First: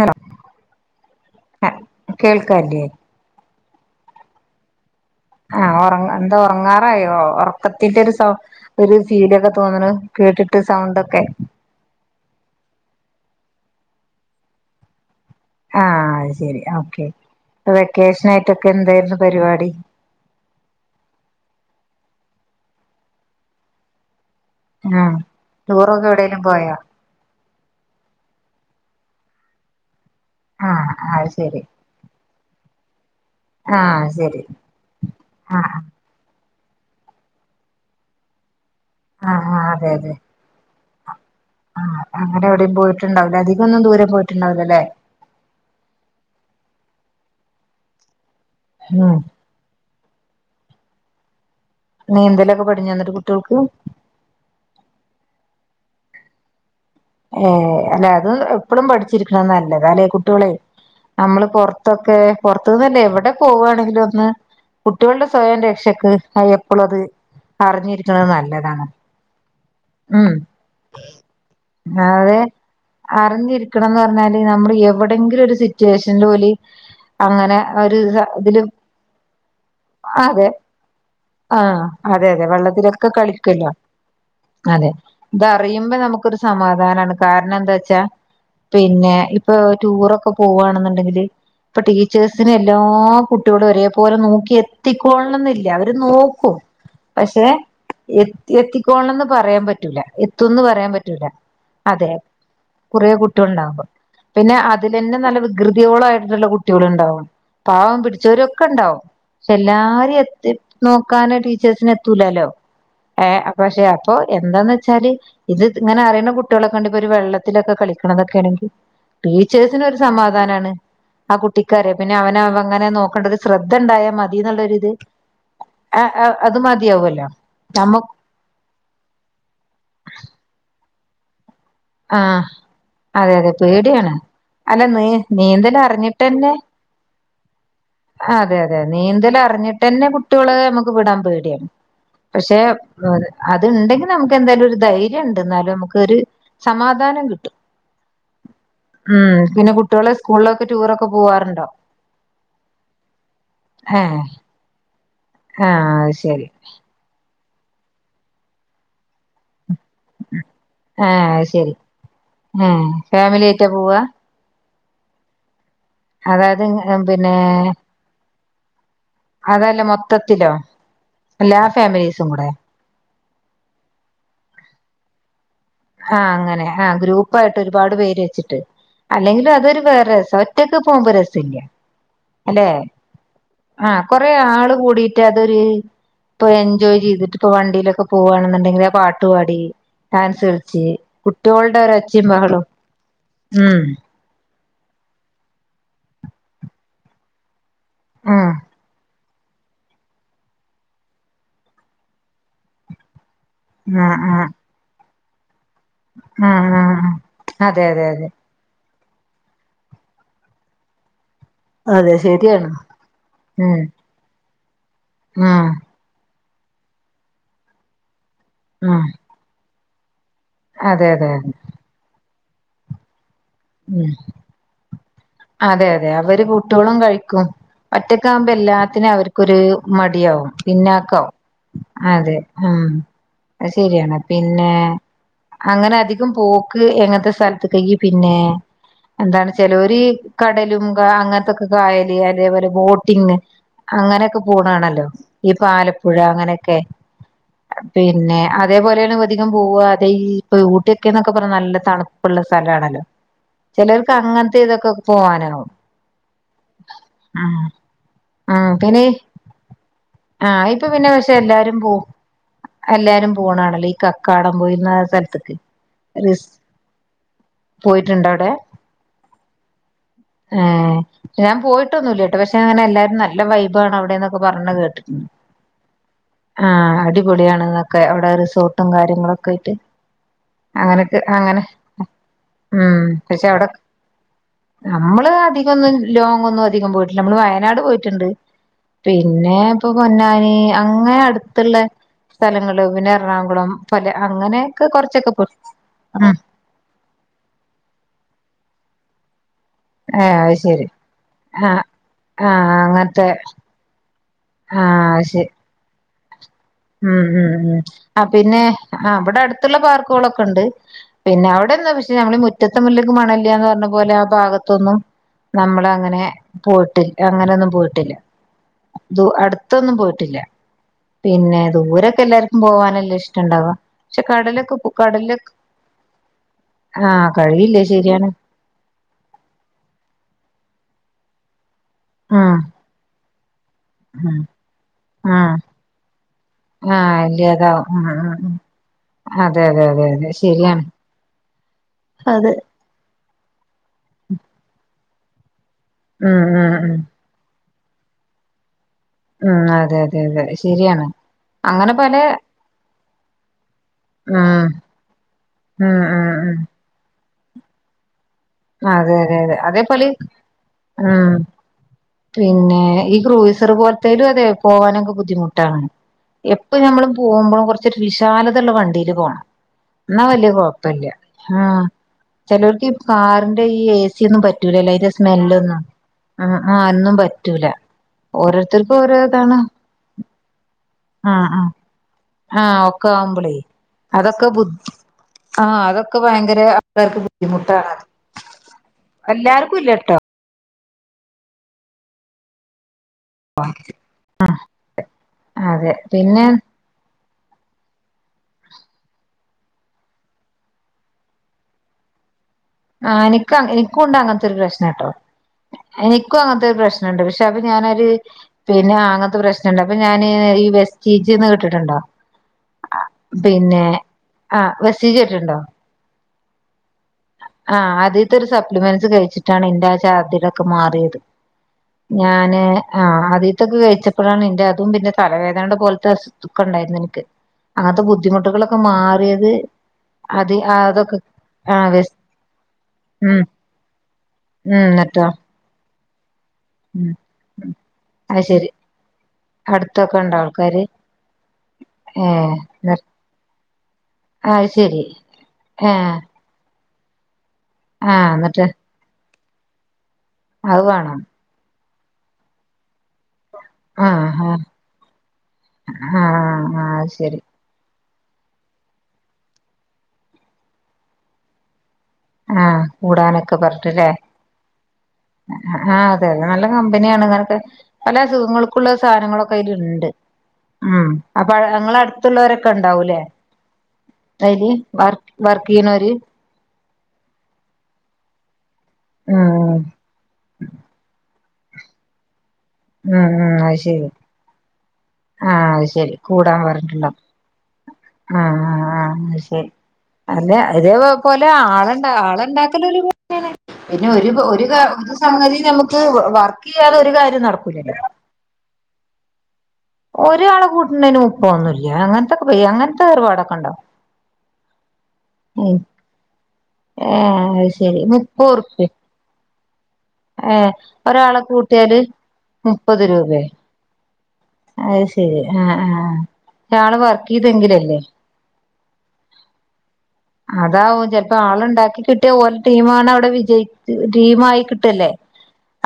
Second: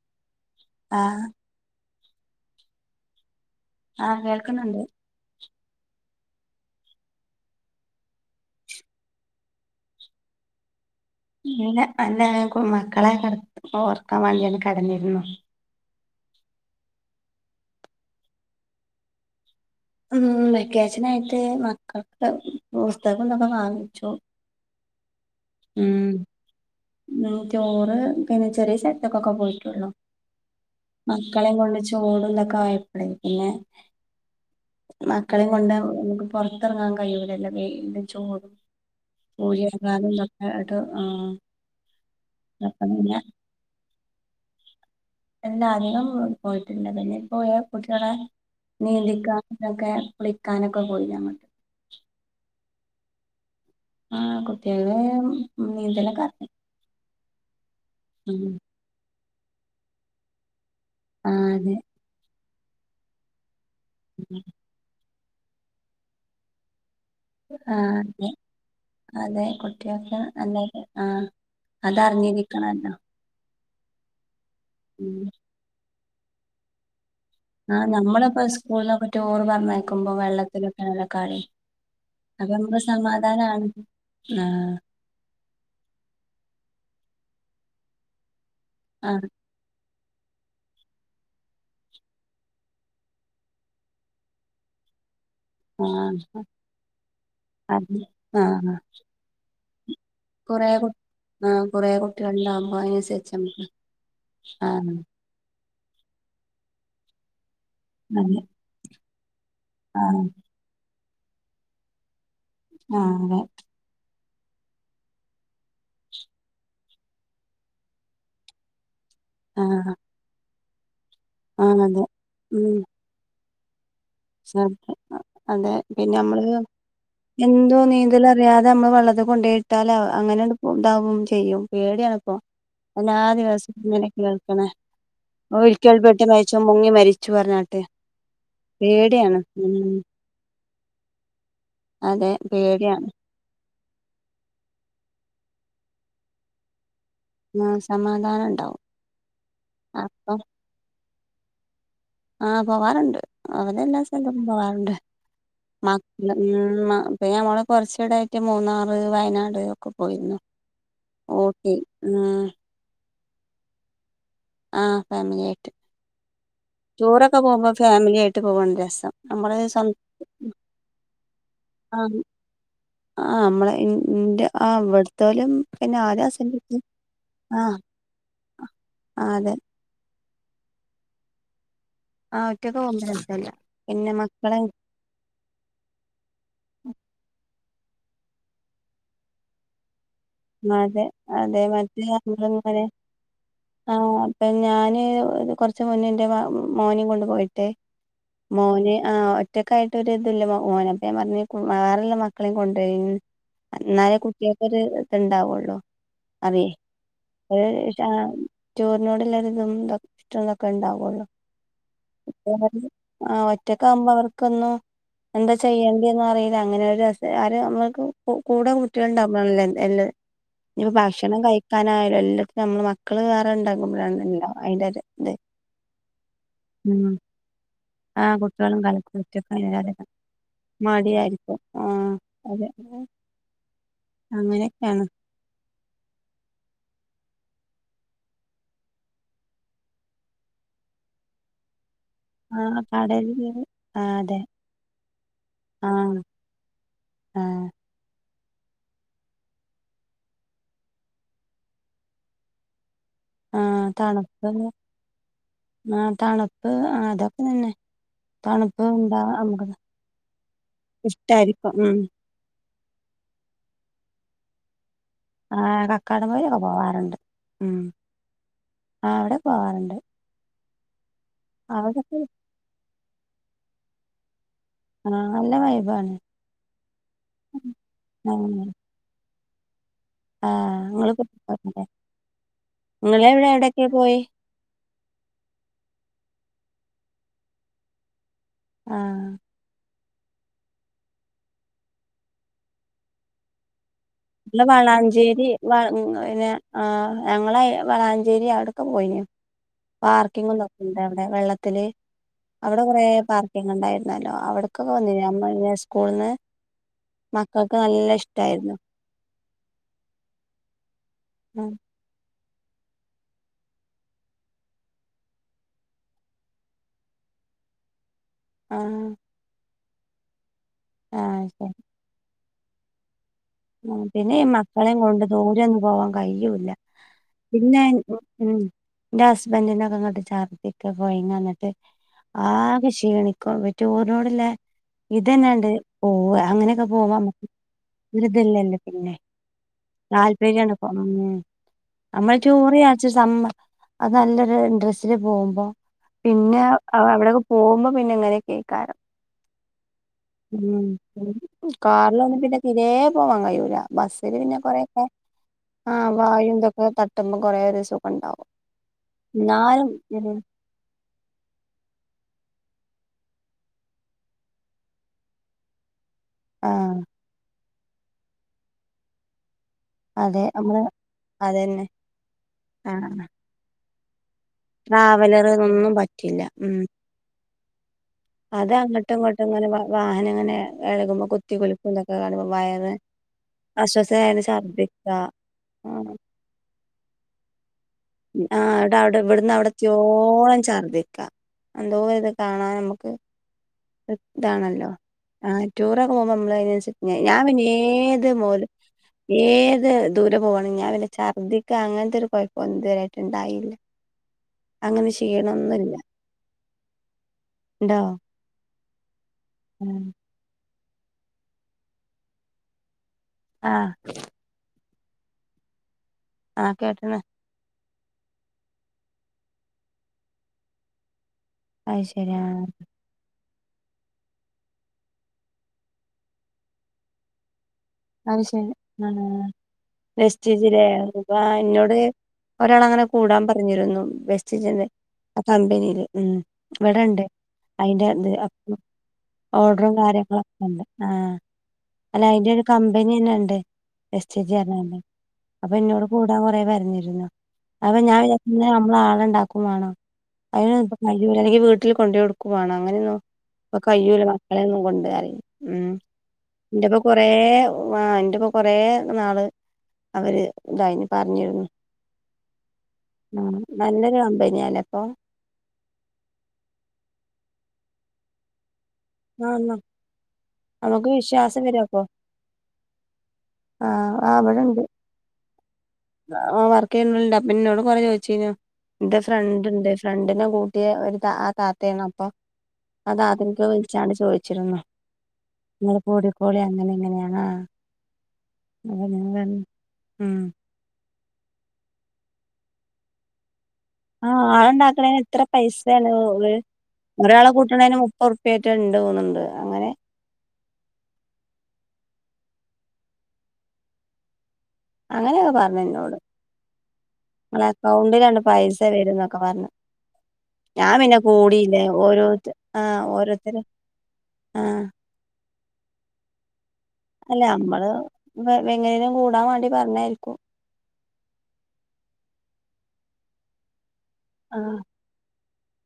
Hello ആ കേൾക്കാല്ലേ ആ കേൾക്കുന്നുണ്ട് ആ ഉറ എന്താ ഉറങ്ങാറായോ ഉറക്കത്തിന്റെ ഒരു സ ഒരു ഫീലൊക്കെ തോന്ന്ണ് കേട്ടിട്ട് സൗണ്ട് പിന്നെ എല്ലാവർക്കും മക്കളെ കെട ഓർക്കാൻ വേണ്ടിയാണ് കാരഞ്ഞിരുന്നു ആ അ അത് ശരി ഓക്കെ ഇപ്പൊ വെക്കേഷൻ ആയിട്ടൊക്കെ എന്തായിരുന്നു പരിപാടി മ് വെക്കേഷനായിട്ട് മക്കൾക്ക് പുസ്തകം ഇതൊക്ക വാങ്ങിച്ചു ആ ടൂറൊക്കെ എവിടേലും പോയാ ടൂർ പിന്നെ ചെറിയ സ്ഥലത്തൊക്കൊക്കെ പോയിട്ടുള്ളു ആ അത് മക്കളെ ശരി കൊണ്ട് ചൂടും കായ പിന്നെ ആ ശരി മക്കളെയും ആ കൊണ്ട് നമുക്ക്‌ പുറത്തു പൊറത്തിറങ്ങാൻ കഴിയൂല്ലല്ലോ വെയിൽ ചൂടും ആ ആ വെളീൽ അതെ ഇരങ്ങൻ അതെ എന്ത പാട ട്ട് ആ ആ അങ്ങനെ എവിടെയും പോയിട്ടുണ്ടാവലേ അധികൊന്നും ദൂരം പോയിട്ടുണ്ടാവില്ലല്ലേ പോയോ പൂച്ചടേ ഉം നീന്തികാടൊക്കെ കുളിക്കാനൊക്കെ പോയീഞ്ഞു ഞങ്ങൾ നീന്തലൊക്കെ പഠിഞ്ഞോ എന്നിട്ട് കുട്ടികൾക്ക് മ് കുട്ടികള് നീന്തലൊക്കെ അറിയാ ഹ അല്ലെ അത് എപ്പളും പഠിച്ച പഠിച്ചിരിക്കണേ നല്ലത അല്ലെ കുട്ടികള് നമ്മള് ആഹ് അതെ പൊറത്തൊക്കെ പുറത്തു നിന്നല്ല എവിടെ പോവുകയാണെങ്കിലും [unintelligible] കുട്ടികളുടെ സ്വയം രക്ഷക്ക് അയപ്പോളത് ആഹ് അതെ അതെ കുട്ട്യേക്ക് ഉം നല്ലരുആ അതർഞ്ഞിരിക്കണല്ലൊ ഞ്ഞിരിക്കണംന്ന് പറഞ്ഞാൽ നമ്മട് എവിടെങ്കിലും ഒരു സി ജേഷന്റോല് അങ്ങനെ ആഹ് ഒരു നമ്മളിപ്പോ ഇതില് സ്കൂളിലൊക്കെ ടൂറ് പറഞ്ഞയക്കുമ്പോ അതെ വെള്ളത്തിലൊക്കെയാണല്ലോ കളി ആ അതെ അതെ അങ്ങനെ ഒരു ഇതില് അപ്പൊ നമുക്ക് വെള്ളത്തിലൊക്കെ സമാധാനാണ് കളിക്കല്ലോ ആഹ് അതെ ഇതറിയുമ്പോ നമുക്കൊരു സമാധാനാണ് കാരണം എന്താ വച്ചാ പിന്നെ ആഹ് ഇപ്പൊ ടൂറൊക് ഇപ്പൊ പോവാണെന്നുണ്ടെങ്കിൽ ഇപ്പൊ ടീച്ചേഴിന് എല്ലാ കുട്ടികളും ഒരേ പോലെ നോക്കി എത്തിക് പോവണന്നില്ല അവര് ആഹ് നോക്കും പക്ഷെ അത് എ ആഹ് എത്തിക്കോണന്ന് പറയാൻ പറ്റ [unintelligible] റ്റുല എത്തുംന്ന് കൊറേ കു പറയാൻ പറ്റ് ആഹ് കൊറേ റ്റുലഅതെ കുട്ടികളുണ്ടാവുമ്പോ കുറേ അതിനനുസരിച്ച് കുട്ടിക നമുക്ക് ളുണ്ടാവുമ്പോ പിന്നെ ആഹ് അതിലന്നെ നല്ല വൃ കൃതിഹോളായിട്ടുള്ള കുട്ട്യേളു ണ്ടാവും പാവം അതെ പിടിച്ചോരൊക്കെ ഉണ്ടാവും ക്ഷെ എല്ലാരി ആഹ് എത് എത് നോക് ക്കാനെ ടീച്ചേഴ്സിന് എത്തൂല്ലല്ലോ ആഹ് ഏ അതെ അപ്പക്ഷേ അപ്പോഎന്താന്ന് വെച്ചാല് ഇത് ഇങ്ങനെ അറിയുന്ന കുട്ടികളൊക്കെ കണ്ട് ഇപ്പോ ഒരു വെള്ളത്തിലൊക്കെ കളിക്കണതൊക്കൊണെങ്കിൽ ആഹ് ടീച്ചേഴ്സിനൊരു സമാധാനമാണ് ആ ആഹ് കുട്ടിക്കറ്യ അതെ പിന്നെ അവന അവ ഉം അങ്ങനെ നോക്കേണ്ടത് ശ്രദ്ധ ഇണ്ടായം [unintelligible] അതെ പിന്നെ നമ്മള് അത് മതിയാവല്ലോ എന്തോ നമ്മ നീന്തല റിയാതെ നമ്മള് വെള്ളത് കൊണ്ടോയിട്ടാല ങ്ങനെണ്ട് പോവും ഉണ്ടാവും ചെയ്യും ആ പേടിയണ്പ്പോ എല്ലാ ആ അതെ അതെ ദിവസം പേടിയാണ് ഇങ്ങനെയൊക്കെ കേൾക്ക്ണേ അല്ല നീ ഒഴു നീന്തൽ ക്കിൽപ്പെട്ടു മരിച്ചു മുങ്ങി മരിച്ചു ച്ചു പറഞ്ഞാട്ട് ആഹ് അതെ തെ തെ പേടിയാണ് ഉം നീന്തലറിഞ്ഞിട്ടന്നെ കുട്ട്യോള് നമു ക്ക്‌വിടാൻ പേടിയാണ് അതെ പക്ഷേ പേടിയാണ് [unintelligible] അ യണ്ടെങ്കിൽ നമുക്ക് എന്തായാലും ഒരു ധൈര്യമൊണ്ട്‌ എന്നാലും നമുക്കൊരു സമാധ വാനേം ട്ടും ആ സമാധാനം ഉണ്ടാവും ഉം പിന്നെ കുട്ടികളെ അപ്പം സ്കൂളിലക്കെ ടൂറക്കെ ക്കൊ പോവാറുണ്ടോ? ആഹ് പോവാറുണ്ട്. അവടെ എല്ലാ സ്ഥലും പോവാറുണ്ട്. ആഹ് അത് ശരി. പി ഞമ്മള് കുറച്ചൂടെയായിട്ട് മൂന്നാറ് വയനാട് ക്ക് പോയിരുന്ന് ആ ഓക്കെ ശരി ഉം. ഏ ഫാമിലി ആയിട്ടാ പോവാ? ആഹ് ഫാമിലി ആയിട്ട്. അതായത് പിന്നെ ടൂറൊക്ക പോകുമ്പോ ഫാമിലി ആയിട്ട് പോവാണ് രസം നമ്മള് അതല്ല സ്വ മൊത്തത്തിലോ എല്ലാ ഫാമിലീസും കുടെ ആ മ്മള് ന്റെ ആ വിടുത്താ ലും ആഹ് അങ്ങനെ ആഹ് ഗ്രൂപ്പായിട്ട് ഒരുപാട് പേര് വെച്ചിട്ട് ആ അല്ലെങ്കിലും അതെ അതൊരു വേറെ ര ഒറ്റക്ക് പോകുമ്പോൾ രസില്ല ആ അല്ലെ ഒറ്റക്ക് പോകുമ്പോ രസല്ല ആ പിന്നെ കൊറെ മക്കളെ ആള് കൂടിയിട്ട് അതൊരു ഇപ്പോ എൻജോയ് ചെയ്തിട്ടിപ്പോ വണ് [unintelligible] ലൊക്കെ പോകുവാണേന്നു ണ്ടെങ്കിൽ ആ പാട്ട് പാടി ഡാൻസ് ക ളി അതെ അതെ മറ്റേയങ്ങനെ ഉം ആ അപ്പം ഞാന് കൊറച്ച് മുന്നേ എൻ്റെ മോ മോനേ കൊണ്ട് പോയി ട്ട് ഉം മോനേ ആ ഒറ്റൊക്കെ ആയിട്ട് ഒരിതും ഇല്ല മോന് അപ്പം ഞാൻ പറഞ്ഞ് വേറെള്ള മക്കളെയും കൊണ്ടയിന് എന്നാലെ കുട്ടികൾക്ക് ഒരു ഉണ്ടാവൊള്ളൂ ആഹ് ആ അതെ അതെ അതെ ചോറിനോടുള്ള ഒരിതും [unintelligible] ഉണ്ടാവൊ ള്ളൂ അതെ ശരിയാണ് ആ ഉം ഒറ്റക്കെ ആവുമ്പോ അവർക്ക് ക്കൊന്നും എന്താ ഉം ചെയ്യേണ്ടിന്ന് അറിയ അങ്ങനെ ഒരു [unintelligible] ആരും നമ്മക്ക് കൂടെ ഉം കുട്ടികളുണ്ട് അമ്മളല്ലന്ന് അല്ലേ ഇപ്പം അതെ അതെ ഭക്ഷണം അതെ കഴിക്കാനായാലും എല്ല നമ്മള് മക്കള് ഉം ഉണ്ടാകുമ്പോഴാണല്ലോ അതിന്റെ ഒരു ഇത് അതെ അതെ അവര് കുട്ടികളും ഉം കഴിക്കും ആ ഒറ്റക്ക് ആകുമ്പോ കുട്ടികളും എല്ലാത്തിനും കളിക്കും അവർക്കൊരു ഒറ്റക്കായാല് മടിയാവും പിന്നാക്കാവും മടിയായിരിക്കും ആ അതെ ഉം അത് ശരിയാണ് പിന്നെ ങ അങ്ങനെയൊക്കെയാണ് അങ്ങനെ അധികം പോക്ക് എങ്ങനത്തെ സ്ഥലത്ത് കയ്യി പിന്നെ എന്താണ് ചെലവര് കടലും അങ്ങനത്തൊക്കെ കായ ആ അതേപോലെ ബോട്ടിംഗ് കടലില് ആ അങ്ങനെയൊക്കെ അതെ പോണ കാണല്ലോ ഇപ്പ ആ ആലപ്പുഴ അങ്ങനെയൊക്കെ ആ പിന്നെ അതേപോലെയാണ് അധികം പോവുക അതെ ഈ ഇപ്പൊ ഊട്ടിയൊക്കെന്നൊക്കെ പറഞ്ഞ നല്ല തണുപ്പുള്ള സ്ഥലാണല്ലോ ആ ചെലോർക്ക് തണുപ്പ് അങ്ങനത്തെ ഇതൊക്കെ പോവാനാവും ആ തണുപ്പ് അതൊക്കെ ഉം തന്നെ ഉം തണുപ്പ് പിന്നെ ഇണ്ടാ നമുക്ക് ആഹ് ഇപ്പൊ പിന്നെ പക്ഷെ ഇഷ്ടായിരിക്കും എല്ലാരും ഉം. പോവും എല്ലാരും പോണാണല്ലോ ഈ കക്കാടം പോയി ആ കക്കാടം വഴിക്കെ പോവാറുണ്ട് ഉം പോയിട്ടുണ്ടോ അവിടെ ആ അവിടെ പോവാറുണ്ട്. ആ ഞാൻ പോയിട്ടൊന്നു അവിടൊക്കെ ഇല്ലട്ടൊ പക്ഷെ അങ്ങനെ എല്ലാരും നല്ല നല്ല വൈബാണ് അവിടെന്ന ഇപ്പം പറഞ്ഞ ആഹ് കേട്ടിക്ക്ണ് നല്ല വൈബാണ് ആ അടിപൊളിയണൊക്കെ അവിടെ റിസോർട്ടും കാര്യങ്ങളും. പോയിട്ട് ആ നിങ്ങള് ഇപ്പം ഉം പക്ഷെ അവിടെ നമ്മള് അധികം ഒന്നും ലോങ്ങ് ഒന്നും അധികം പോയിട്ടില്ല നമ്മള് വയനാട് പോയിട്ടുണ്ട് ആഹ് പിന്നെ ഇപ്പൊ പൊന്നാനി അങ്ങനെ അടുത്തുള്ള സ്ഥലങ്ങള് പിന്നെ എറണാകുളം. പല നിങ്ങള് അങ്ങനെയൊക്കെ കൊറച്ചൊക്കെ വളാഞ്ചേരി പോയി ഉം [unintelligible] ആ ഞങ്ങള് വളാഞ്ചേരി അവിടക്കെ പോയിനു ഏഹ് അത് ശരി പാർക്കിങ്ങന്നൊക്കെണ്ട് അവിടെ ആഹ് വെള്ളത്തില് ആഹ് അവിടെ കുറെ അങ്ങനത്തെ പാർക്കിങ് ഉണ്ടായിരുന്നല്ലോ അവിടക്കൊക്കെ ആഹ് വന്നിനു ശരി നമ്മള് സ്കൂള്ന്ന്. ഉം ഉം ഉം ആ പിന്നെ ആ അവിടെ അടുത്തുള്ള പാർക്കുകളൊക്കെ ഉണ്ട് പിന്നെ ആഹ് അവിടെന്ന് പക്ഷെ നമ്മ മുറ്റത്തെ മുല്ലക്ക് മണ ഇല്ലാന്ന് പറഞ്ഞ പോലെ ആ ഭാഗത്തൊന്നും നമ്മള് അങ്ങനെ പോയിട്ടില്ല അങ്ങനെയൊന്നും പോയിട്ടില്ല. ആഹ് ദു അടു ത്തൊന്നും പോയിട്ടില്ല പിന്നെ ആഹ് ദൂരൊക്കെല്ലാർ പോവാനല്ല ഇഷ് ആ പിന്നെ മക്കളെയും കൊണ്ട് ദൂരൊന്നും പോവാൻ കഴിയൂല്ല ആഹ് പിന്നെ കഴിയില്ലേ ഉം ശരിയാണ് എന്റെ ഹസ്ബന്റിനൊക്കെങ്ങട്ട് ചർദി ഒക്കെ പോയിങ്ങ ന്നട്ട് ഉം ആകെ ക്ഷീണിക്കും ഉം റ്റൂറിനോട്ല്ലെ ആഹ് ഇതന്നാണ്ട് പോവ അങ്ങനെയൊക്കെ പോവാ ആഹ് നമ്മക്ക് ഇല്ല്യതാവും ഉം ഉം ഉം വെറുതല്ലല്ലേ പിന്നെ അതെ അതെ അതെ അതെ താല്പര്യാണ് ശരിയാണ് പോണം നമ്മള് അതെ ടൂറ് ചാരിച് [unintelligible] അത് നല്ലൊരു ഇൻഡ്രസ്സില് പോകുമ്പോ ഉം പിന്നെ ഉം ഉം അവിടെ പോകുമ്പോ പിന്നെ ങ്ങനെക്കയ്ക്കാരം ഉം അതെ അതെ അതെ ഉം ശരിയാണ് അങ്ങനെ പലേ കാറിലൊന്നും പിന്നെ തിരേ പോവാൻ കഴിയൂല ബസ്സില് പിന്നെ ഉം കൊറെയൊക്കെ ആ ഉം ഉം ഉം വായുന്തൊക്കെ തട്ട് ട്ടുമ്പോ കുറേ ഒരു സുഖണ്ടാവും അതെ അതെ അതെ അതേപോലെ ഉം പിന്നെ ഈ ഗ്രൂയിസർ പോലത്തലും അതെ പോവാനൊക്കെ ബുദ്ധിമുട്ടാണ് എപ്പം ആഹ് ഞമ്മളും പോകുമ്പോഴും കുറച്ച് തൊരു വിശാലതുള്ള വണ്ടിയില് പോണം എന്നാ അതെ വല്യയ നമ്മള് കൊഴപ്പില്ല ആ അതന്നെ ചിലർക്ക് ആഹ് കാറിന്റെ ഈ ഏസ സായൊന്നും പറ്റൂലലെ അതിന്റെ സ്മെല്ലൊന്നും ട്രാവലർതൊന്നും പറ്റില്ല മ്മ് ആ ഉം ന്നും പറ്റ് പറ്റൂല അത് ഓരോരുത്തർക്കും അങ്ങട്ടും ഓരോ ഇതാണ് ഇങ്ങട്ടുങ്ങനെ വാഹനം ഇങ്ങനെ എളകുമ്പോ കുത്തി കുലുക്കുന്നൊക്കെ ആ ഒക്കെ ആവുമ്പളേ അതൊക്കെ ബുദ് ഛർദ്ദിക്ക ആ ആഹ് അതൊക്കെ ഭയങ്കര ആൾക്കാർക്ക് ബുദ് ദ്ധിമുട്ടാണ് ത് ആ അവിടെ അവിടെ ഇവിടുന്ന് അവിടെത്തിയോളം ചർദി ക്ക എന്തോ ഇത് കാണാൻ നമുക്ക് ഇതാണല്ലോ ആ അതെ ടൂറൊക്കെ പോകുമ്പോൾ പിന്നെ നമ്മള് അതിനനുസരിച്ച് ഞാൻ പിന്നെ ഏത് മോലും ഏത് ദൂരെ പോവണിം ഞാൻ പിന്നെ ഛർദ്ദിക്ക അങ്ങൻത്തെ ഒരു പ ആ നിക്ക എനിക്കുണ്ട് അങ്ങനത്തെ ഒരു പ്രശ്നം ട്ടോ അങ്ങനെ ക്ഷീണൊന്നുല്ല എനിക്കും അങ്ങനത്തെ ഒരു പ്രശ്നുണ്ട് പക്ഷെ അപ്പൊ ഇണ്ടോ ഞാനൊരു പിന്നെ ആങ്ങ പ്രശ്നണ്ട് അപ്പ ഉം ഞാന് ഈ വെഷ് ചീജിന്ന് കെട്ടിട്ടുണ്ടോ പിന്നെ ആഹ് ആഹ് വെഷ് ചീച് കേട്ടണ്ടോ ആഹ് കേട്ടണ് ആ അതീത്തെ ഒരു സപ്ലിമെന്റ്സ് കഴിച്ചിട്ടാണ് ന്റെ ആ ഛർദിതൊക്കെ മാറിയത് അത് ശരി ഞാന് ആഹ് ആഹ് അത് ഇതൊക്കെ കഴിച്ചപ്പോഴാണ് ന്റെ അതും പിന്നെ തലവേദനയുടെ പോലത്തെ സ് ദുഖ ഉണ്ടായിരുന്നു എനിക്ക് ആത് അത് ശരി ബുദ്ധിമുട്ടുകളൊക്കെ ആഹ് മാറിയത് അത് വെസ്റ്റീജിലെ അതൊക്കെ ആ വെസ് ഒരാൾ അങ്ങനെ ഉം കൂടാൻ പറഞ്ഞിരുന്നു ഉം പ്രെസ്ടിജ്ന്റെ ന്നിട്ടോ ആ കമ്പനി തീൽ ഉം ഉം ഇവിടെണ്ട് അയ്ന്റെ ത് അത് ശരി ഓർഡറും അടുത്തൊക്കെ ഉണ്ടോ ആൾക്കാര് കാര്യങ്ങളൊക്കെണ്ട് ആ അല്ല അയ് ന്റെ ഒരു ഏ കമ്പനി ന്നെ ണ്ട് എസ്ടെജ് ന്നു അത് പറഞ് ശരി കണ്ട് അപ്പൊ ന്നോട് ഏഹ് കൂടാൻ കൊറേ പറഞ്ഞ് പിന്നെ അപ്പൊ ഞാൻ ആഹ് എന്നിട്ട് വിചാരിച്ചു നമ്മളാളുണ്ടാ ക്കു മാണം അത് അയ്നൊന്നുംപ്പോ വേണം കയ്യൂല്ലല്ലൊ ഈ വീ ട്ടിൽ കൊണ്ടേകൊടുക്കും വാണം അങ്ങനെന്നു അപ്പൊ ആഹ് കയ്യൂല ആഹ് മക്കളെ ഒന്നും കൊണ്ടരാന് മ്മ് ആഹ് ആഹ് ന്റെപ്പം അത് കൊറേ ശരി ആ ന്റെപ്പൊ കൊറേ നാള് അവര് ഇതായിന് പറഞ്ഞിരുന്നു ആഹ് ആ കൂടാനൊക്കെ പറഞ്ഞിട്ട്ല്ലേ നല്ലൊരു കമ്പനിയാല്ലേ അപ്പൊ അ ആഹ് അതെ അതെ നല്ല കമ്പനിയാണ് അങ്ങനൊക്കെ പല അസുഖങ്ങൾ ക്കുള്ള ആ സാധനങ്ങളൊക്കെ അതിലിണ്ട് ഉം നമുക്ക് അപ്പ വിശ്വാസം വരും അപ്പൊ ഞങ്ങളട്‌ത്തുള്ളോരൊക്കെ ഇണ്ടാവും ലെ ആ ആ അയില് ഇവിടെണ്ട് വർക്ക് വർക്കെയ്യ്ണോര് ക്കെയ്യുന്നോലിണ്ട് അപ്പ ഇന്നോട് കൊറേ ചോയിച്ചീനു ന്റെ ഉം ഫ്രണ്ട്ണ്ട് ഫ്രണ്ടിനെ കൂട്ടിയ ഒരു താ താത്തേണ് അപ്പൊ അ ഉം താത്ത ഇൻക്ക് വിളി [unintelligible] ആഹ് അത് നിങ്ങള് ശരി കൂടാൻ കൂടിക്കോളി അങ്ങനെ പറഞ്ഞിട്ടുള്ള ഇങ്ങനെയാണ് ആ ആ ആ അപ്പൊ ആ ഞാൻ പറഞ്ഞു ശരി ഉം അല്ല അതേ പോലെ ആളെണ്ടാ ആളെണ്ടാക്കല് ഒരു പണിയാണ് പിന്നെ ഒരു ആഹ് ഒരു ഇത് ആളുണ്ടാക്കണേന് എത്ര സംഗതി നമുക്ക് വർക്ക് ചെയ്യാതെ ഒരു കാര്യം നടക്കു ണേന് മുപ്പുർപ്പിയേട്ടി ഇണ്ട് തോന്നിണ്ട് ണ്ണന് മുപ്പോന്നുല്ല്യ അങ്ങനത്തൊക്കെ പയ്യ അങ്ങൻത്തെ ഏറ്പാടൊക്കെണ്ടോ അങ്ങനൊക്കെ പറഞ്ഞു ഇന്നോട് ഏഹ് ങ്ങള അത് എക്കൗണ്ടിലണ്ട് പൈസ വരുന്നൊക്കെ പറഞ്ഞു ഏ ഞാൻ പിന്നെ ഒരാളെ കൂടിയില്ല കൂട്ടിയാല് ഓരോ ആഹ് മുപ്പത് രൂപെ ഓരോരുത്തര് ആഹ് അയ്ശെരി ആഹ് ആഹ് ഒരാള് വർക്ക് അല്ല ഞമ്മള് ചെയ്തെങ്കിലല്ലേ എ എങ്ങനേലും കൂടാൻ വേണ്ടി പറഞ്ഞായിരി അതാവും ചെല് ഒരാള്ണ്ടാക്കിക്കിട്ടിയാ ഓലെ ടീമാണവടെ വിജയി ച്ച് ആഹ് ടീമായിക്കിട്ടല്ലേ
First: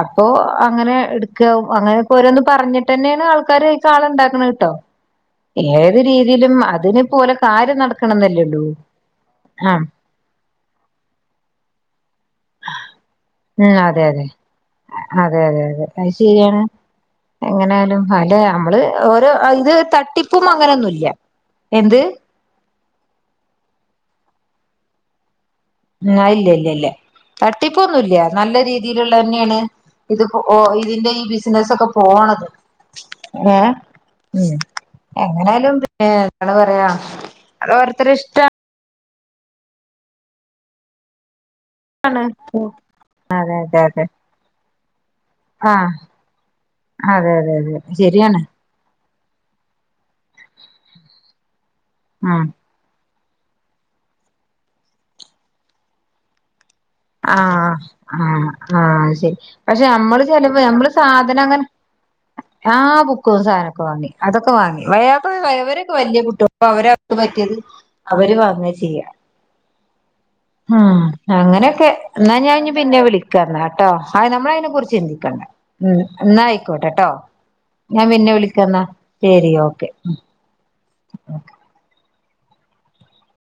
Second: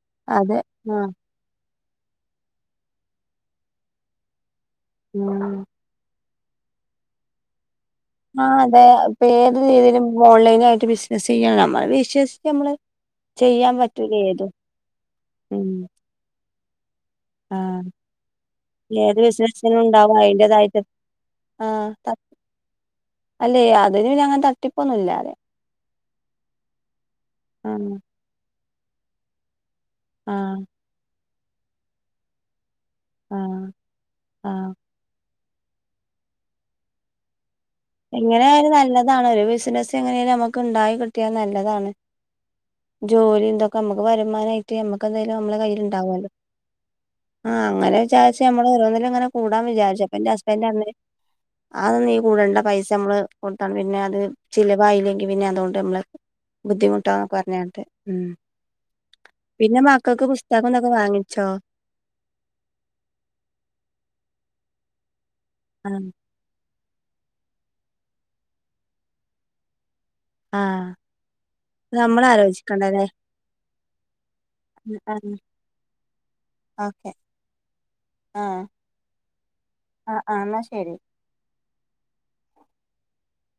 അപ്പോ അതെ അങ്ങനെ ആഹ് എട്ക്കാവും അങ്ങനെക്കെ ഓരോന്ന് പറഞ്ഞിട്ടന്നെയാണ് ആൾക്കാര് അയ്ക്കാളെ ഇണ്ടാക്കിണ് ട്ടോ. ഉം ഏത് രീ ലും അതിന് ഇപ്പോല് കാര്യം നട ക്കണം ആഹ് ന്നല്ലേള്ളൂ അതെ ഇപ്പ ഏത് രീതിയിലും ഓൺലൈനായിട്ട് ബിസിനസ് ചെയ്യാണ് നമ്മള് വിശ്വ ഉം അതെ അതെ ഏതും അതെ അതെ ഉം അതെ അത് ശെരിയാണ്. ആഹ് എങ്ങനായലും അല്ലെ നമ്മള് ഏത് ഓരോ ഐല് ബിസിനസിനും ഉണ്ടാവും തട്ടിപ്പും അതിന്റേതായിട്ട് അങ്ങനൊന്നുല്ല എന്ത് ആഹ് അല്ലേ അതിന് പിന്നങ്ങനെ തട്ടിപ്പൊന്നുല്ലാലേ മ് അയില്യ ഇല്യ ഇല്യ ആഹ് തട്ടിപ്പൊന്നുല്യ നല്ല രീ തീലിള്ള തന്നെയാണ്. ഇത്പ്പോ ഓ ആഹ് ഇതിന്റെ ഈ ബിസ് നെസൊക്കെപോണത്. ഏ ആഹ് മ് ഏ ആഹ് എങ്ങനായാലും [unintelligible] പറയാ അത് ഓരോരുത്തരെ ഇഷ്ടാ എങ്ങനെയായാലും നല്ല അതാണ് ഒരു ബസിനസ് എങ്ങനേലും നമുക്ക് ഉണ്ടായി കിട്ടിയന്ന ല്ലതാണ് അതെ ജോലിതൊക്കെ അതെ നമുക്ക് അതെ വരുമാനായി റ്റി മ്മ ക്കെന്തേലും നമ്മളെ ആഹ് കയ്യിലുണ്ടാവല്ലോ അതെ ആ അതെ അതെ അങ്ങനെ ശരിയാണ് വിചാരിച്ച് നമ്മള് [unintelligible] അങ്ങനെ കൂടാം വിചാരിച്ചു അപ്പ ന്റെ ഹസ്ബൻഡ് റഞ്ഞത് അതൊന്നും നീ ആഹ് കൂടണ്ട പൈസമ്മള് കൊടുത്ത പിന്നെ അത് ചിലവായില്ലെങ്കിൽ പിന്നെ അതുകൊണ്ട് നമ്മള് ബുദ്ധിമുട്ടാന്നൊക്കെ ആ പറഞ്ഞിട്ട് ഉം ആആ ശരി പിന്നെ പക്ഷെ മ്മള് മക്കൾക്ക് ചെല്ലുമ്പേ പുസ്തകം മ്മള് ഇതൊക്കെ വാങ്ങിച്ചോ സാധനങ്ങനെ ആ ബുക്കും സാധനോക്കെ വാങ്ങി അതൊ ക്കു വാങ്ങി [unintelligible] പ്പ യവരൊക്കെ ആഹ് വലിയ കുട്ടിയൊ പ്പവരോ ക്ക് പറ്റിയത് അവര് പറഞ്ഞത് ചെയ്യാം ആഹ് ഉം അങ്ങനെ ക്കെ നമ്മൾ ന്നാ ഞാൻ ഇനി പിന്നെ ആലോചിക്കണ്ടല്ലേ വിളിക്കാന്നാ ട്ടോ ആ നമ്മള് അയിനെ കുറിച്ച് ആ ചിന്തിക്കണ്ട ഉം ന്നാ ആയിക്കോട്ടെട്ടോ ഓക്കെ ഞാൻ പിന്നെ ആഹ് വിളിക്കാന്നാ ശെരി ഓക്കെ ഉം ആഹ് ആഹ് എന്നാ ശരി ഉം